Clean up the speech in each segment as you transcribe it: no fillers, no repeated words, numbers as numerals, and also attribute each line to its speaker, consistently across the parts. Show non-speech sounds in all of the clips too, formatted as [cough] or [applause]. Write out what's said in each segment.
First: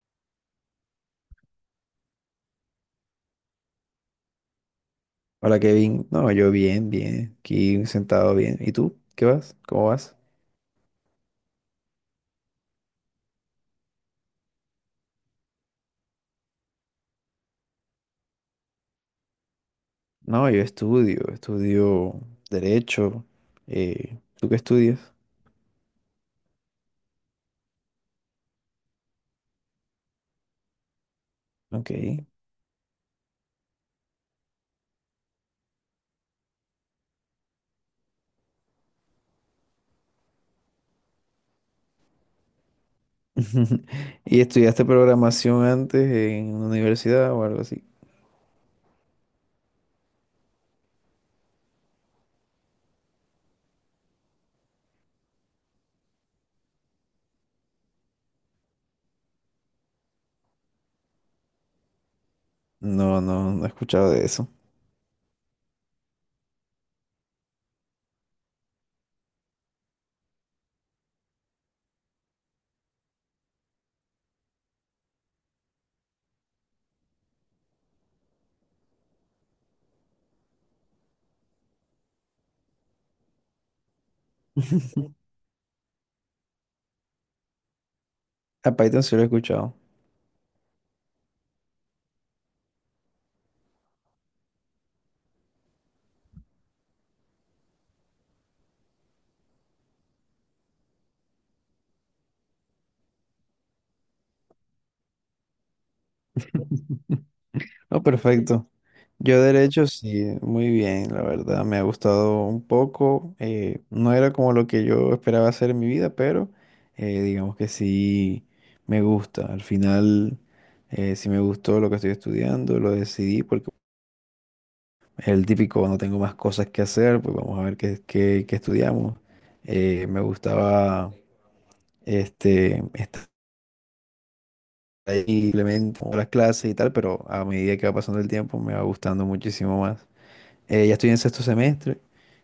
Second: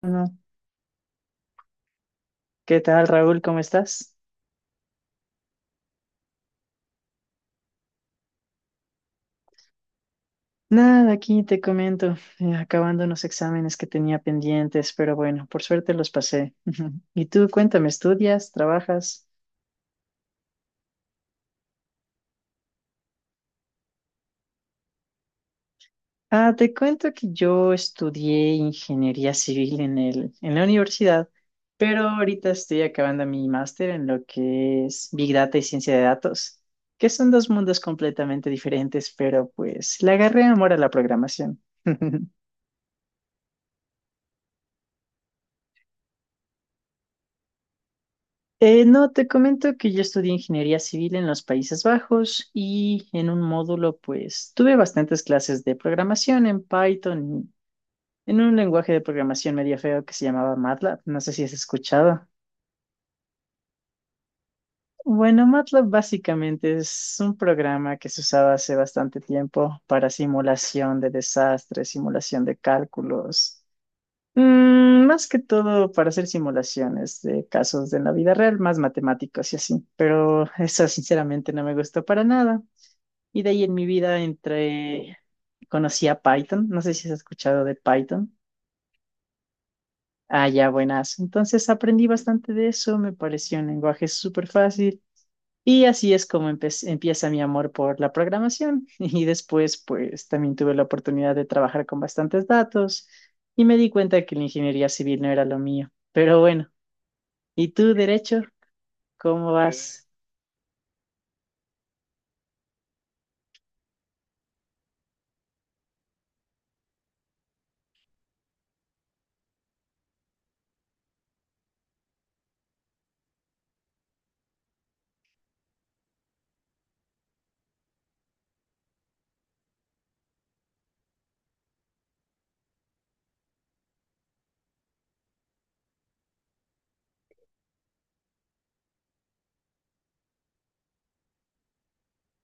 Speaker 1: Bueno, ¿qué tal, Raúl? ¿Cómo estás?
Speaker 2: Hola Kevin, no, yo bien, bien, aquí sentado bien. ¿Y tú? ¿Qué vas? ¿Cómo vas?
Speaker 1: Nada, aquí te comento, acabando unos exámenes que tenía pendientes, pero bueno, por suerte los pasé. [laughs] Y tú, cuéntame, ¿estudias? ¿Trabajas?
Speaker 2: No, yo estudio derecho. ¿Tú qué estudias?
Speaker 1: Ah, te cuento que yo estudié ingeniería civil en la universidad,
Speaker 2: Ok.
Speaker 1: pero ahorita estoy acabando mi máster en lo que es Big Data y ciencia de datos, que son dos mundos completamente diferentes, pero pues le agarré amor a la programación. [laughs]
Speaker 2: [laughs] ¿Y estudiaste programación antes en una universidad o algo así?
Speaker 1: No, te comento que yo estudié ingeniería civil en los Países Bajos y en un módulo, pues, tuve bastantes clases de programación en Python, en un lenguaje de programación medio feo que se llamaba MATLAB. No sé si has escuchado.
Speaker 2: No, no, no he escuchado de eso.
Speaker 1: Bueno, MATLAB básicamente es un programa que se usaba hace bastante tiempo para simulación de desastres, simulación de cálculos. Mm, más que todo para hacer simulaciones de casos de la vida real, más matemáticos y así, pero eso sinceramente no me gustó para nada. Y de ahí en mi vida entré,
Speaker 2: [laughs]
Speaker 1: conocí a Python, no sé si has escuchado de Python.
Speaker 2: A Python sí lo he escuchado.
Speaker 1: Ah, ya, buenas. Entonces aprendí bastante de eso, me pareció un lenguaje súper fácil y así es como empieza mi amor por la programación. [laughs] Y después, pues también tuve la oportunidad de trabajar con bastantes datos y me di cuenta que la ingeniería civil no era lo mío. Pero bueno, ¿y tú,
Speaker 2: No,
Speaker 1: derecho?
Speaker 2: perfecto. Yo
Speaker 1: ¿Cómo
Speaker 2: derecho
Speaker 1: vas?
Speaker 2: sí, muy bien, la verdad. Me ha gustado un poco. No era como lo que yo esperaba hacer en mi vida, pero digamos que sí me gusta. Al final, sí me gustó lo que estoy estudiando. Lo decidí porque el típico no tengo más cosas que hacer, pues vamos a ver qué estudiamos. Me gustaba estar ahí simplemente con las clases y tal, pero a medida que va pasando el tiempo me va gustando muchísimo más. Ya estoy en sexto semestre,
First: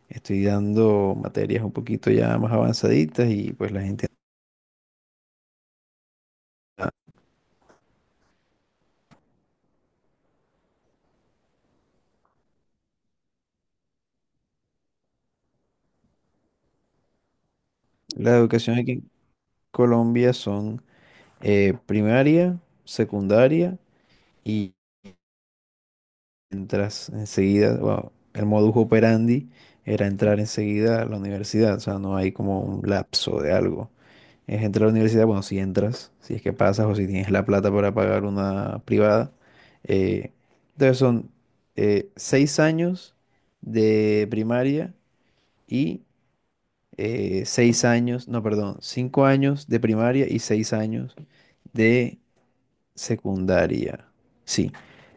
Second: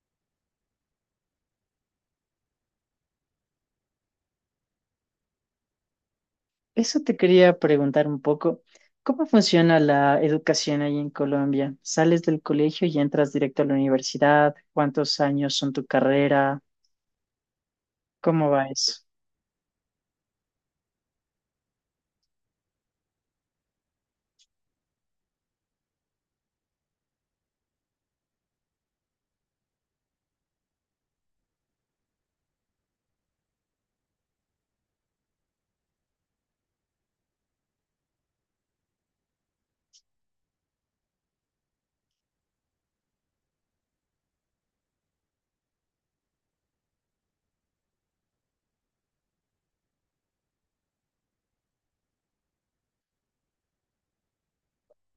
Speaker 2: estoy dando materias un poquito ya más avanzaditas y pues la gente...
Speaker 1: Eso te quería preguntar un poco. ¿Cómo funciona la educación ahí en Colombia? ¿Sales del colegio y entras directo a la universidad? ¿Cuántos años son tu carrera?
Speaker 2: La
Speaker 1: ¿Cómo va
Speaker 2: educación aquí
Speaker 1: eso?
Speaker 2: en Colombia son primaria, secundaria, y entras enseguida. Bueno, el modus operandi era entrar enseguida a la universidad, o sea, no hay como un lapso de algo. Es entrar a la universidad, bueno, si entras, si es que pasas o si tienes la plata para pagar una privada. eh, entonces son 6 años de primaria y 6 años, no, perdón, 5 años de primaria y 6 años de secundaria. Sí.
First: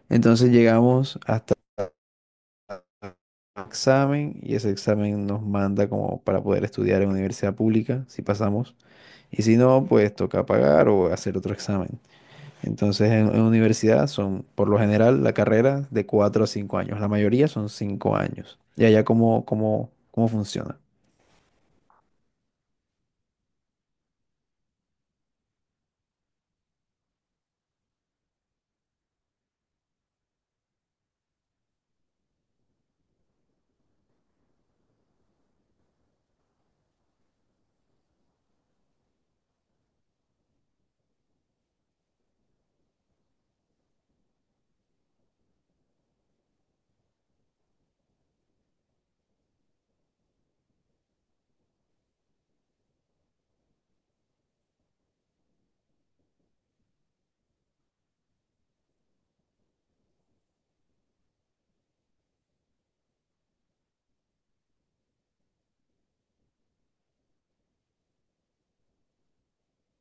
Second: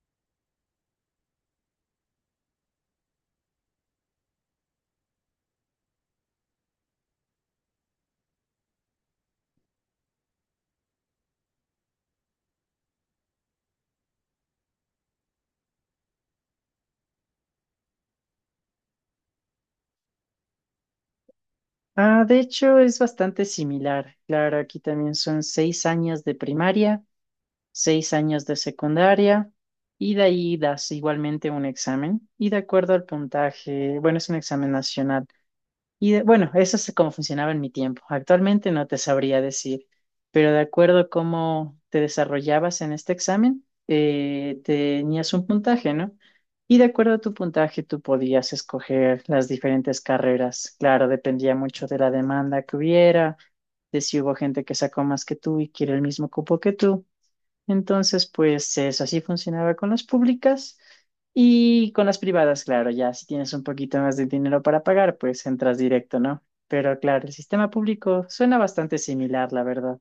Speaker 2: Entonces llegamos hasta examen, y ese examen nos manda como para poder estudiar en universidad pública, si pasamos. Y si no, pues toca pagar o hacer otro examen. Entonces, en universidad son, por lo general, la carrera de 4 a 5 años. La mayoría son 5 años. ¿Y allá cómo funciona?
Speaker 1: Ah, de hecho, es bastante similar. Claro, aquí también son 6 años de primaria, 6 años de secundaria, y de ahí das igualmente un examen. Y de acuerdo al puntaje, bueno, es un examen nacional. Bueno, eso es como funcionaba en mi tiempo. Actualmente no te sabría decir, pero de acuerdo a cómo te desarrollabas en este examen, tenías un puntaje, ¿no? Y de acuerdo a tu puntaje, tú podías escoger las diferentes carreras. Claro, dependía mucho de la demanda que hubiera, de si hubo gente que sacó más que tú y quiere el mismo cupo que tú. Entonces, pues eso así funcionaba con las públicas y con las privadas, claro, ya si tienes un poquito más de dinero para pagar, pues entras directo, ¿no? Pero claro, el sistema público suena bastante similar, la verdad.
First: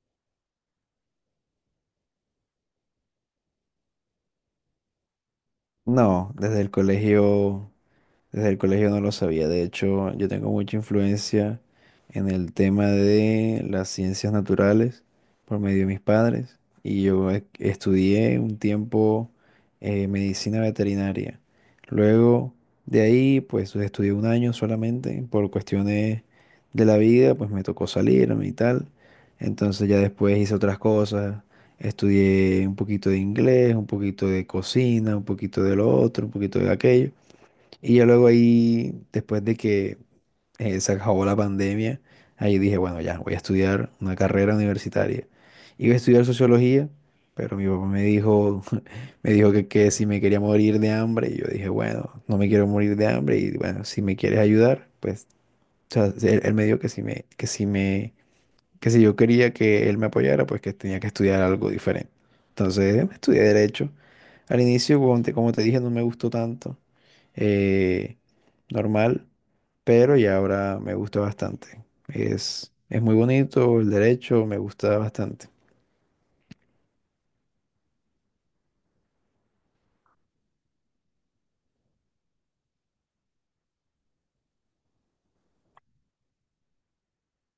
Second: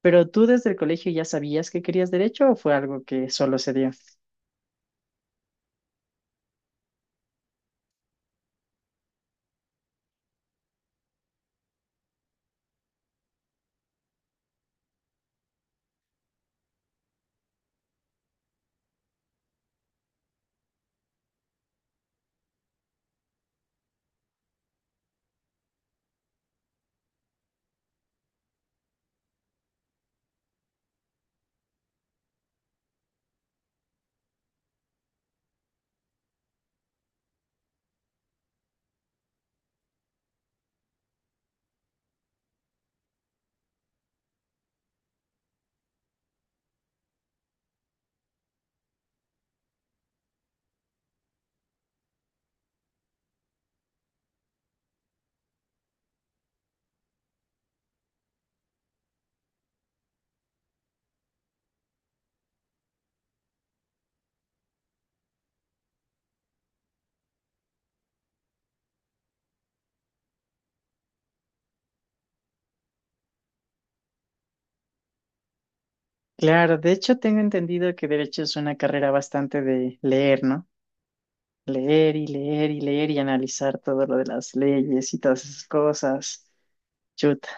Speaker 1: ¿Pero tú desde el colegio ya sabías que querías derecho o fue algo que solo se dio?
Speaker 2: No, Desde el colegio no lo sabía. De hecho, yo tengo mucha influencia en el tema de las ciencias naturales por medio de mis padres. Y yo estudié un tiempo medicina veterinaria. Luego de ahí, pues estudié un año solamente por cuestiones de la vida, pues me tocó salirme y tal. Entonces ya después hice otras cosas. Estudié un poquito de inglés, un poquito de cocina, un poquito de lo otro, un poquito de aquello. Y yo luego ahí, después de que se acabó la pandemia, ahí dije, bueno, ya, voy a estudiar una carrera universitaria. Iba a estudiar sociología, pero mi papá me dijo, [laughs] me dijo que si me quería morir de hambre, y yo dije, bueno, no me quiero morir de hambre, y bueno, si me quieres ayudar, pues, o sea, él me dijo que si yo quería que él me apoyara, pues que tenía que estudiar algo diferente. Entonces, estudié derecho. Al inicio, como te dije, no me gustó tanto, eh, normal, pero ya ahora me gusta bastante. Es muy bonito el derecho, me gusta bastante.
Speaker 1: Claro, de hecho tengo entendido que derecho es una carrera bastante de leer, ¿no? Leer y leer y leer y analizar todo lo de las leyes y todas esas cosas. Chuta.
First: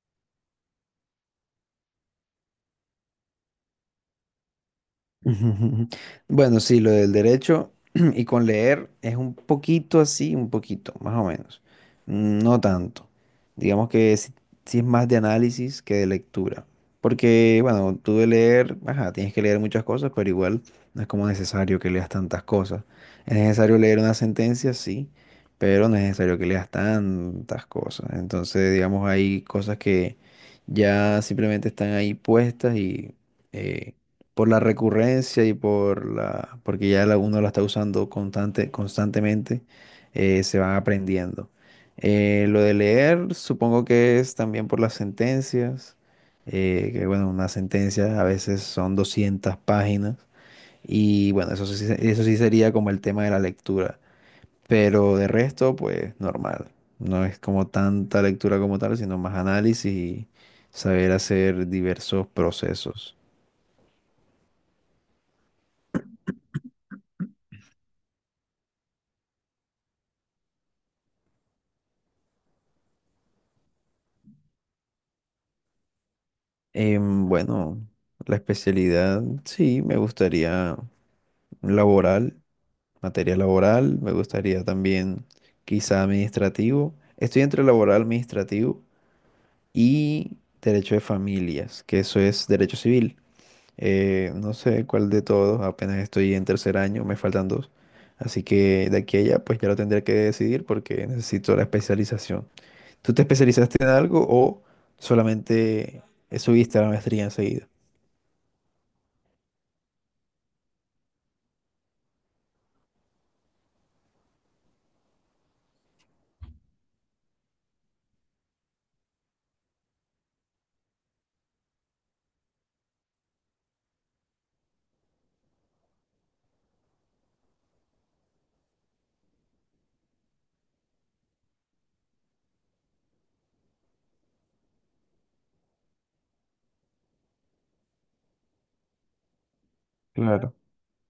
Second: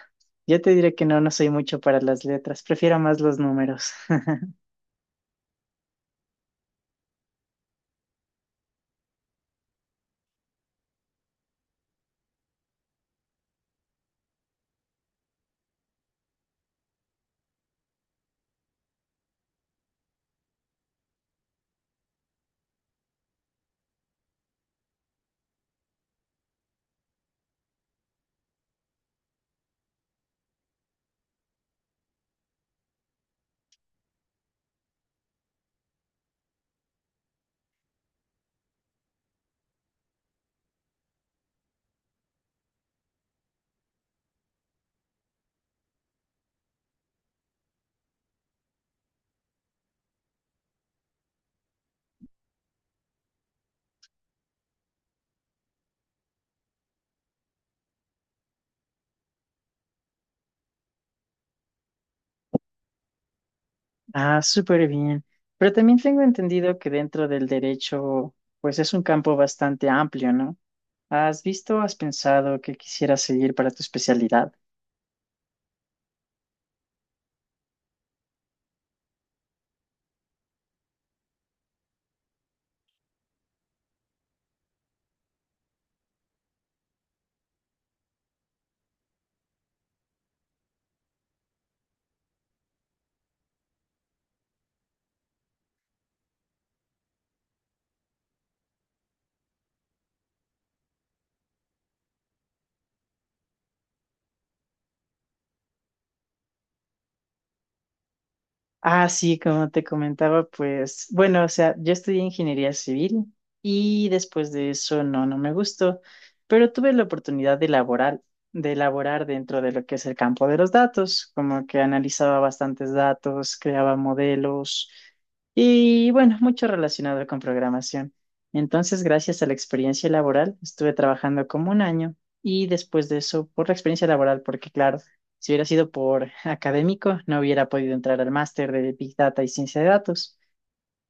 Speaker 1: Yo te diré que no, no soy mucho para las letras, prefiero más los números. [laughs]
Speaker 2: [laughs] Ujú, ujú. Ujú. Bueno, sí, lo del derecho [clears throat] y con leer es un poquito así, un poquito, más o menos. Mm, no tanto. Digamos que sí, sí es más de análisis que de lectura. Porque, bueno, tú de leer, ajá, tienes que leer muchas cosas, pero igual no es como necesario que leas tantas cosas. Es necesario leer una sentencia, sí, pero no es necesario que leas tantas cosas. Entonces, digamos, hay cosas que ya simplemente están ahí puestas y... eh, por la recurrencia y por la, porque ya la, uno la está usando constantemente, se van aprendiendo. Lo de leer, supongo que es también por las sentencias, que bueno, una sentencia a veces son 200 páginas, y bueno, eso sí, eso sí sería como el tema de la lectura, pero de resto, pues normal. No es como tanta lectura como tal, sino más análisis y saber hacer diversos procesos.
Speaker 1: Ah, súper bien. Pero también tengo entendido que dentro del derecho, pues es un campo bastante amplio, ¿no? ¿Has visto, o has pensado que quisieras seguir para tu especialidad?
Speaker 2: Bueno, la especialidad, sí, me gustaría laboral, materia laboral, me gustaría también quizá administrativo. Estoy entre laboral, administrativo y derecho de familias, que eso es derecho civil. No sé cuál de todos, apenas estoy en tercer año, me faltan dos. Así que de aquí a allá, pues ya lo tendré que decidir porque necesito la especialización. ¿Tú te especializaste en algo o solamente subiste a la maestría enseguida?
Speaker 1: Ah, sí, como te comentaba, pues bueno, o sea, yo estudié ingeniería civil y después de eso no, no me gustó, pero tuve la oportunidad de laborar, de elaborar dentro de lo que es el campo de los datos, como que analizaba bastantes datos, creaba modelos y bueno, mucho relacionado con programación. Entonces, gracias a la experiencia laboral, estuve trabajando como un año y después de eso, por la experiencia laboral, porque claro, si hubiera sido por académico, no hubiera podido entrar al máster de Big Data y Ciencia de Datos,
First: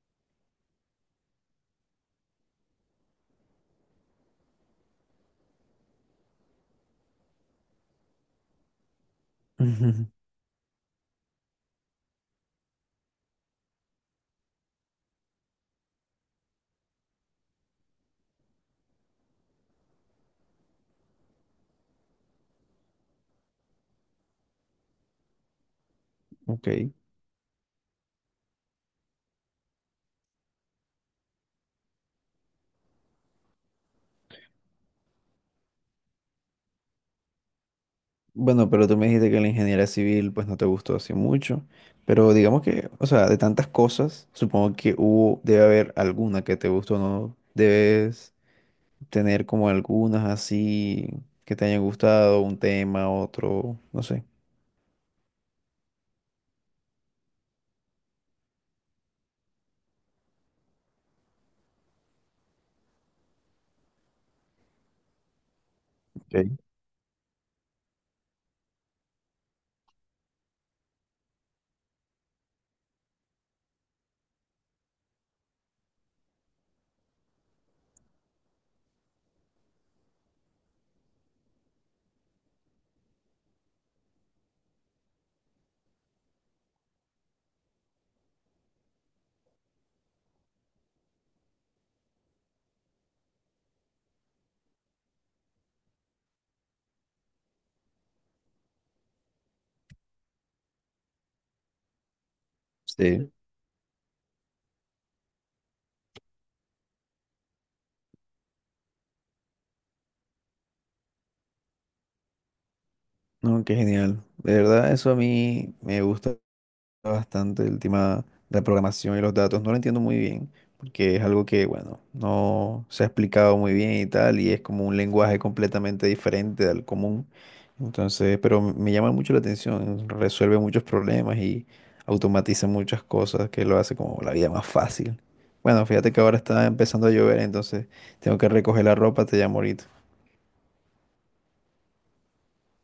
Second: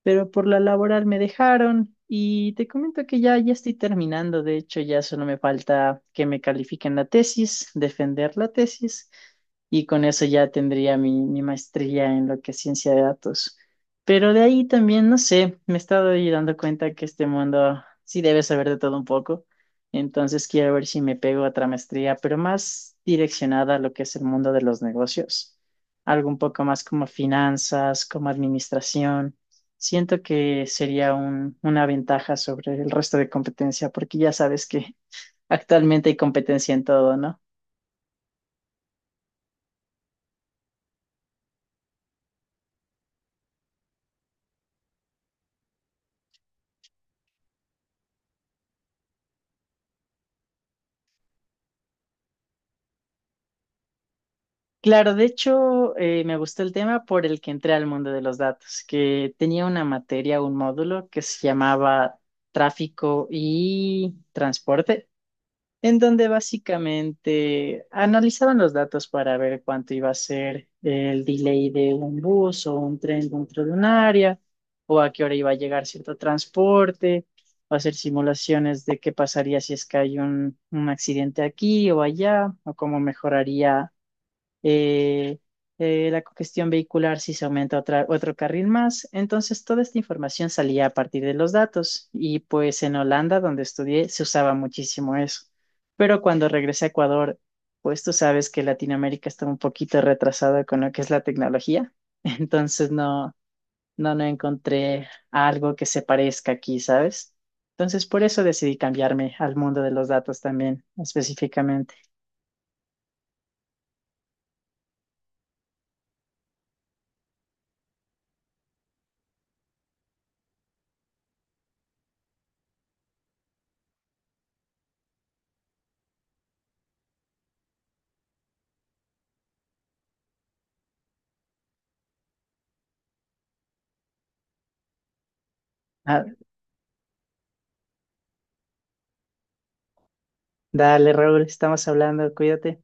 Speaker 1: pero por la laboral me dejaron y te comento que ya estoy terminando, de hecho ya solo me falta que me califiquen la tesis, defender la tesis y con
Speaker 2: Ujú.
Speaker 1: eso ya tendría mi maestría en lo que es ciencia de datos. Pero de ahí también, no sé, me he estado ahí dando cuenta que este mundo sí debe saber de todo un poco, entonces quiero ver si me pego a otra maestría, pero más direccionada a lo que es el mundo de los negocios, algo un poco
Speaker 2: Ok.
Speaker 1: más como finanzas, como administración. Siento que sería una ventaja sobre el resto de competencia, porque ya sabes que [laughs] actualmente hay competencia en todo, ¿no?
Speaker 2: Bueno, pero tú me dijiste que la ingeniería civil pues no te gustó así mucho, pero digamos que, o sea, de tantas cosas, supongo que hubo, debe haber alguna que te gustó, ¿no? Debes tener como algunas así que te hayan gustado, un tema, otro, no sé.
Speaker 1: Claro, de hecho, me gustó el tema por el que entré al mundo de los datos, que tenía una materia, un módulo que se llamaba tráfico y transporte, en donde
Speaker 2: Ok.
Speaker 1: básicamente analizaban los datos para ver cuánto iba a ser el delay de un bus o un tren dentro de un área, o a qué hora iba a llegar cierto transporte, o hacer simulaciones de qué pasaría si es que hay un accidente aquí o allá, o cómo mejoraría eh, la cogestión vehicular si se aumenta otro carril más. Entonces, toda esta información salía a partir de los datos y pues en Holanda, donde estudié, se usaba muchísimo eso. Pero cuando regresé a Ecuador, pues tú sabes que Latinoamérica está un poquito retrasada con lo que es la tecnología. [laughs] Entonces,
Speaker 2: Sí.
Speaker 1: no, no, no encontré algo que se parezca aquí, ¿sabes? Entonces, por eso decidí cambiarme al mundo de los datos también, específicamente.
Speaker 2: No, qué genial. De verdad, eso a mí me gusta bastante, el tema de la programación y los datos. No lo entiendo muy bien, porque es algo que, bueno, no se ha explicado muy bien y tal, y es como un lenguaje completamente diferente al común. Entonces, pero me llama mucho la atención, resuelve muchos problemas y automatiza muchas cosas que lo hace como la vida más fácil. Bueno, fíjate que
Speaker 1: Ah,
Speaker 2: ahora está empezando a llover, entonces tengo que recoger la ropa, te llamo ahorita.
Speaker 1: dale, Raúl, estamos hablando, cuídate.